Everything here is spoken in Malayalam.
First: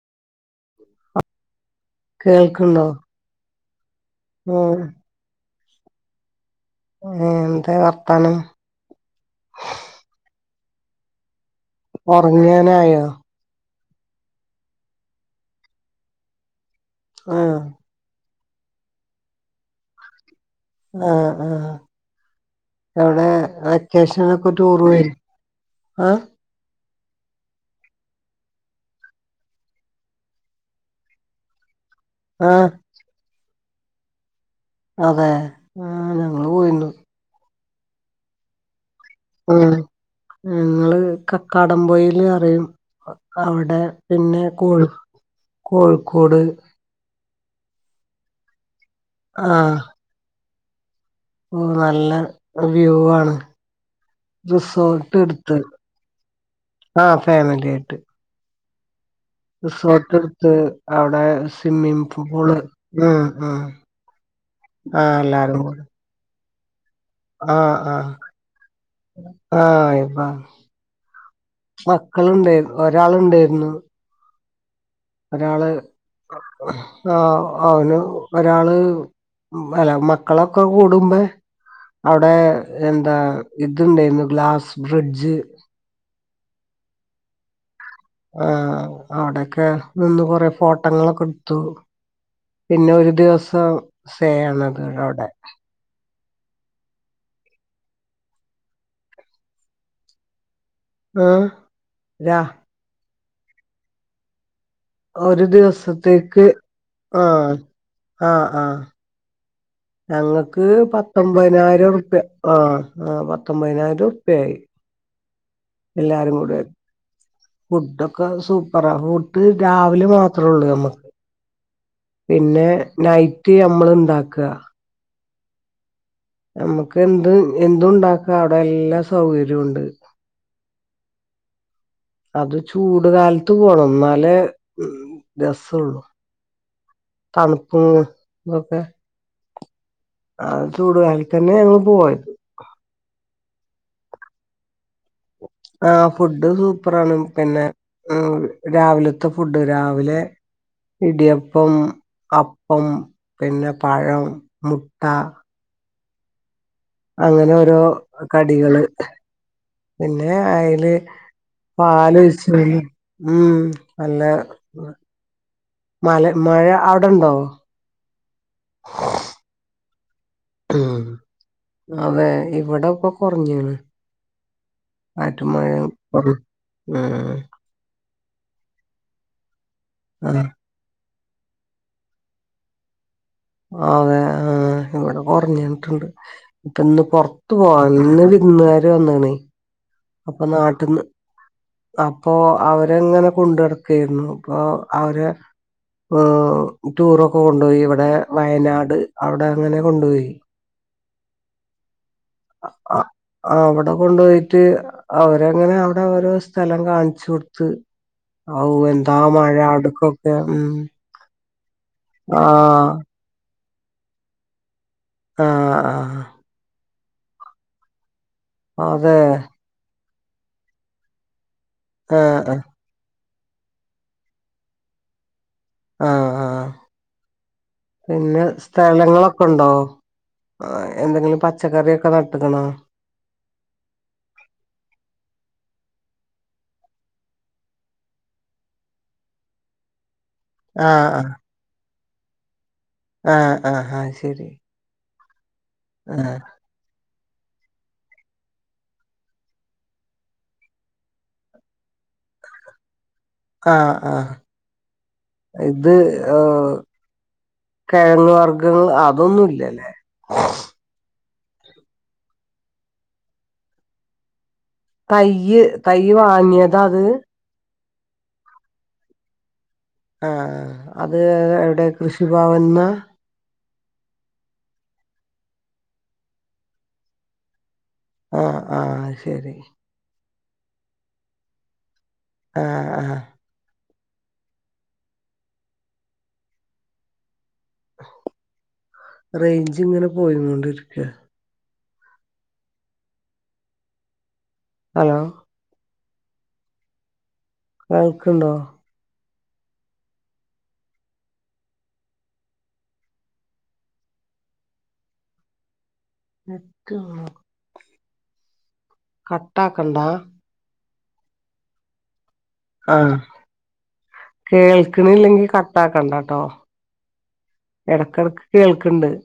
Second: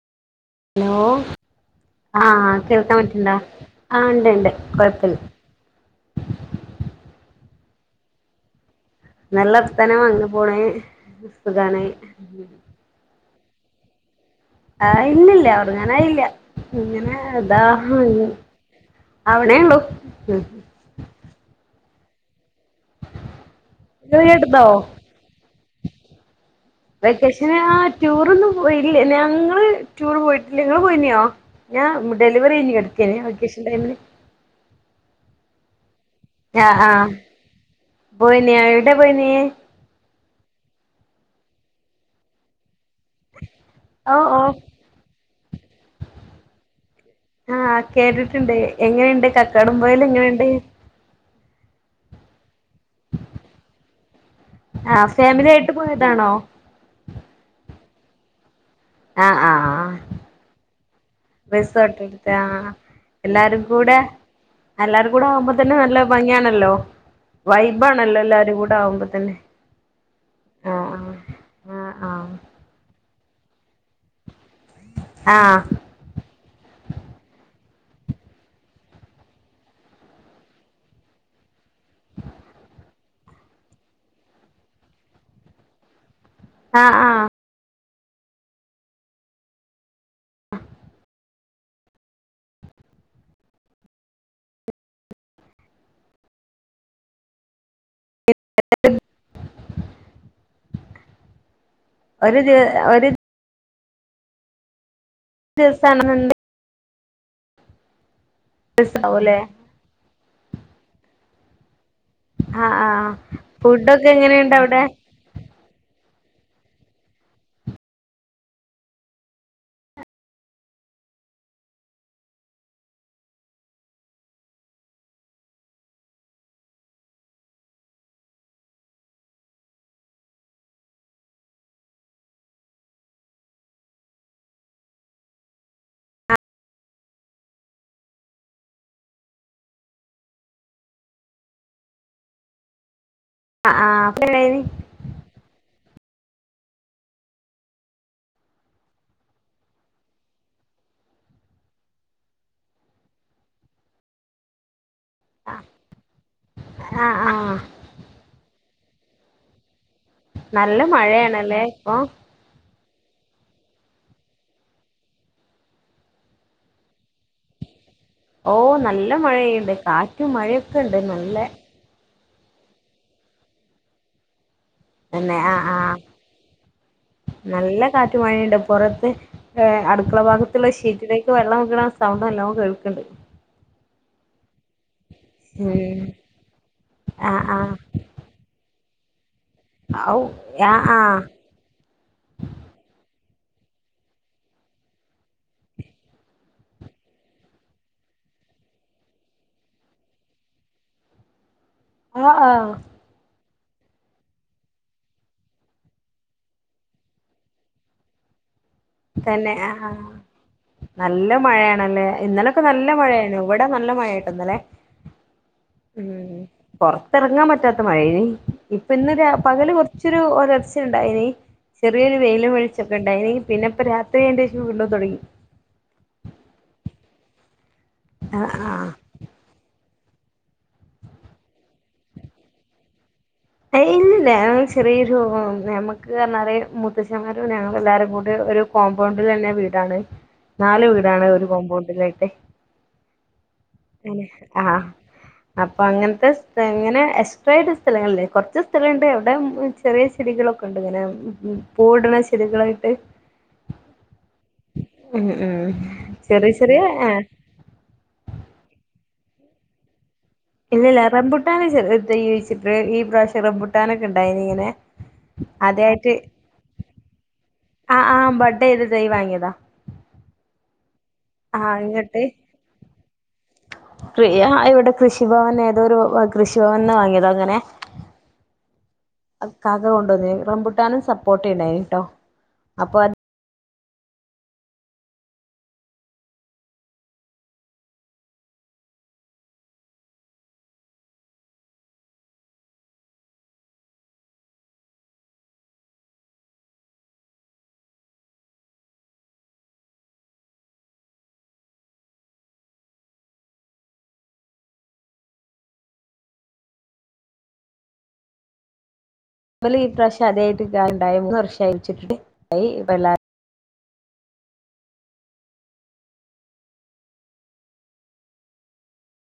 ഹലോ ആ കേൾക്കുന്നോ കേൾക്കാൻ പറ്റിണ്ടോ ആ ഇണ്ട് ഇണ്ട് ആഹ് കുഴപ്പല്ല എന്താ വർത്താനം നല്ല വർത്താനം അങ്ങനെ പോണേ ഉറങ്ങാന് ആയോ ആഹ് ഇല്ലില്ല ഒറങ്ങാൻ ആയില്ല ഇങ്ങനെ ആഹ് താ [unintelligible] അവിണെള്ളൂ ആഹ് ആഹ് യൊവ്ടെ ലോയെട്ത്തോ ആഹ് വെക്കേഷന് ആ റ്റൂറോന്നും പോയില്ല ഞങ്ങള് റ്റൂറ് പോയിട്ടില്ല ങ്ങള് പോയിന്നോ ഞാൻ ആഹ് ഡെലിവറിയ്ഞ്ഞ് കേട്കേനി വൊക്കേഷൻ ടൈമില് അതെ ആഹ് ഞങ്ങള് ആഹ് പോയിരുന്നു ആഹ് പോയിനി ഏടെ പോയിനേ ഞങ്ങള് കക്കാടംപൊയില് റിയും അവിടെ ഓഹ് പിന്നെ ഓഹ് കോഴ കോഴിക്കോട് ആഹ് കേട്ടിട്ട്ണ്ട് എങ്ങനെണ്ട് കക്കാടം പോയിലങ്ങനെണ്ട് ഓ നല്ല വ്യൂ ആണ് ആഹ് റിസോർട്ട് ഫാമിലി ട്ത്ത് ആയിട്ട് പോയതാണോ ആ ഫേമിലി ആയിട്ട് ആഹ് ആഹ് റിസോർട്ട് എടുത്ത് അവിടെ സ്വിമ്മിംഗ് റിസോർട്ട്ട്ത്താ പൂള് ഉം ഉം എല്ലാരും കൂടെ എല്ലാരും കൂടെ ആവുമ്പോ തന്നെ നല്ല ഭംഗിയാണല്ലോ ആഹ് ആഹ് വൈബാണല്ലോ എല്ലാരും കൂടെ ആവുമ്പോ തന്നെ ആഹ് ബാ ആഹ് ആഹ് ആഹ് മക്കളുണ്ടേ ഒരാളുണ്ടേര്ന്നു ആഹ് ഒരാള് ആഹ് അവന് ഒരാള് അല്ല മക്കളൊക്കെ കൂടുബെ അടെ എന്താ ഇത്ണ്ടേര്ന്നു ഗ്ലാസ് ബ്രിഡ്ജ് ആഹ് ആഹ് ആ ആടെക്കെ നിന്ന് കൊറേ ഫോട്ടങ്ങളൊക്കെ ത്തു പിന്നെ ഒരു ദിവസം സേ ആണത് അവ്ടെ ആഹ് ഒര് രാ ഒര് ദിവ ഒര് ഒരു ദിവസാണെന്നുണ്ടെ ദിവസത്തേക്ക് ആഹ് ആഹ് ആഹ് ഔലെ ഞങ്ങക്ക് പത്തൊമ്പതിനായിരുറ്പ്യ ആ ആഹ് ആഹ് ആ ഫുഡൊക്കെ എങ്ങനെയുണ്ട് പത്തൊമ്പതിനായിരുറ്പ്യായി അവിടെ എല്ലാരും കൂടെ ഫുഡൊക്കെ സൂപ്പറാ ഫുഡ് രാവിലെ മാത്രള്ളൂ നമ്മക്ക് പിന്നെ നൈറ്റ് ഞമ്മള് ണ്ടാക്കാ ഞമ്മക്ക് എന്ത് എന്തു ണ്ടാക്കാ അവടെ എല്ലാ സൗകര്യുണ്ട് അത് ചൂട് കാലത്ത് പോണം ന്നാലേ രസൊള്ളു തണുപ്പും തൊക്കെ ആ ചൂട് കാലതന്നെ ഞങ്ങള് പോയത് ആഹ് ആഹ് [unintelligible] ആഹ് ഫുഡ് സൂപ്പറാണ് പിന്നെ ആഹ് രാവിലത്തെ ഫുഡ് രാവിലെ ഇടിയപ്പം അപ്പം പിന്നെ പഴം മുട്ട ആഹ് ആഹ് അങ്ങനെരോ കടിയള് പിന്നെ നല്ല അയ്ല് മഴയാണല്ലേ ഇപ്പൊ പാല് ഒഴിച് മം നല്ല മല മഴ അവിടെണ്ടോ ഓ നല്ല മഴയ്യ്ണ്ട് കാറ്റും മഴയൊക്കെ ണ്ട് ഉം നല്ല അതെ ഇവിടെപ്പൊ കൊർഞ്ഞ്ണ് തെന്നെ ആഹ് ആഹ് കുറ ഉം ആഹ് നല്ല കാറ്റു മഴണ്ട് പൊറത്ത് ഹേ അടുക്കള ഭാഗത്ത്ള്ള ഷീ പിന്നെ അയ്ക്ക് വെള്ളം വിക്ണ സൗണ്ട് നല്ലോ കേൾക്ണ്ട് അതെ ആഹ് ഇവിടെ ഉം കൊറ്ഞ്ഞിട്ട്ണ്ട് ഇപ്പ ഇന്ന് ആ പൊറത്ത് ആ പോവാ ഇന്ന് വിര്ന്നാര് വന്ന്ണ് ഔ അപ്പൊ ആ ആ നാട്ടിന്ന് അപ്പൊ അവരങ്ങനെ കൊണ്ടട്ക്കായ്ന്നു അപ്പൊ അവര് ഓ ടൂറൊക്കെ കൊണ്ടോയി ഇവിടെ വയനാട് അവിടെ അങ്ങനെ കൊണ്ട്പോയി ആ ആ അ അവടെ കൊണ്ടു പോയിട്ട് അവരങ്ങനെ അവിടെ ഓരോ സ്ഥലം കാണിച്ചു കൊടുത്ത് തന്നെ മഴ ആഹ് ആഹ് അവിടക്കൊക്കെ ഉം നല്ല മഴയാണല്ലേ ഇന്നലൊക്കെ ആഹ് നല്ല മഴയാന്നു ഇവിടെ നല്ല മഴെട്ടൊന്നലെ ആഹ് ആഹ് പൊറത്തിറങ്ങാൻ പറ്റാത്ത മഴേനി ഇപ്പ ഇന്ന് അതെ പകല് കൊർച്ചൊരു ഒലർച്ചണ്ടായിനി ചെറിയൊരു ആഹ് വെയിലും ആഹ് വെളിച്ചൊക്കണ്ടായിനി പിന്നെപ്പൊ രാത്രി ആയേന്റേശം വീണ്ടും തൊടങ്ങി ആഹ ആഹ് ആ പിന്നെ ആ സ്ഥലങ്ങളൊ ഉണ്ടോ എന്തെങ്കിലും പച്ചക്കറിയൊക്കെ നട്ട്ക്ക്ണോ ഇല്ലല്ല ഞങ്ങ ചെറിയൊരു നമ്മക്ക് പർഞ്ഞാല് മുത്തച്ചന്മാരും ഞങ്ങളൾ എല്ലാരും കൂടെ ഒരു കോമ്പൗണ്ടിലെന്നെ വീടാണ് നാല് ആഹ് വീടാണ് ആഹ് ഒരു കോമ്പൗണ്ടിലായിട്ട് ആഹ് ആഹ് ആഹ് ശരി ആഹ് അപ്പൊ അങ്ങനത്തെ ആഹ് ഇങ്ങനെ എക്സ്ട്ര ആയിട്ട് സ്ഥലങ്ങളില്ലേ കൊറച്ച് സ്ഥലണ്ട് എവിടെ ചെറിയ ചെടികളൊക്കെണ്ട് ങ്ങനെ പൂവിടണെ ചെടികളായിട്ട് ആഹ് ആഹ് ഉം ഉം ഇത് ചെറിയ ആഹ് ചെറിയ ആഹ് കെഴങ്ങ് വർഗ്ഗങ്ങ് അതൊന്നുല്ലല്ലേ ഇല്ല ല്ല റമ്പുട്ടാൻ ഒരു ചെറിയ തൈ കുഴിച്ചിട്ട് ഈ പ്രാശ്യം റംബുട്ടാനൊക്കെ ഉണ്ടായിനിങ്ങനെ തയ്യ് തെയ് വാങ്ങിയതാത് ആ ആ ബഡ്ഡയത തൈ വാങ്ങിയതാ ആ അത് ആഹ് എവിടെ കൃഷിഭാവൻന്നാ കൃ ആ ഇവിടെ കൃഷിഭവൻ ഏതോരു കൃഷിഭവൻന്ന് വാങ്ങിയതാങ്ങനെ ആഹ ആഹ അയ്ശരി കൊണ്ടന്ന റംമ്പുട്ടാനും സപ്പോട്ടിംണ്ടായിനിട്ടോ ആഹ് ഹഹ റേഞ്ച് ഇങ്ങനെ പോയുംകൊണ്ടിരിക്ക അലോ കേൾക്ക്ണ്ടോ നിക്ക് ഇമ്മോ ഇവല് ഈ കട്ടാക്കണ്ട പ്രാവശ്യം ആദ്യായിട്ട് ഇടാൻ ഇണ്ടായെ മൂന്ന് വർഷായിട്ട് ഇട്ടിട്ട് ആഹ് കേൾക്ക്ണ്ല്ലെങ്കി കട്ടാക്കണ്ടട്ടോ എടക്കടക്ക് കേൾക്ക്ണ്ട്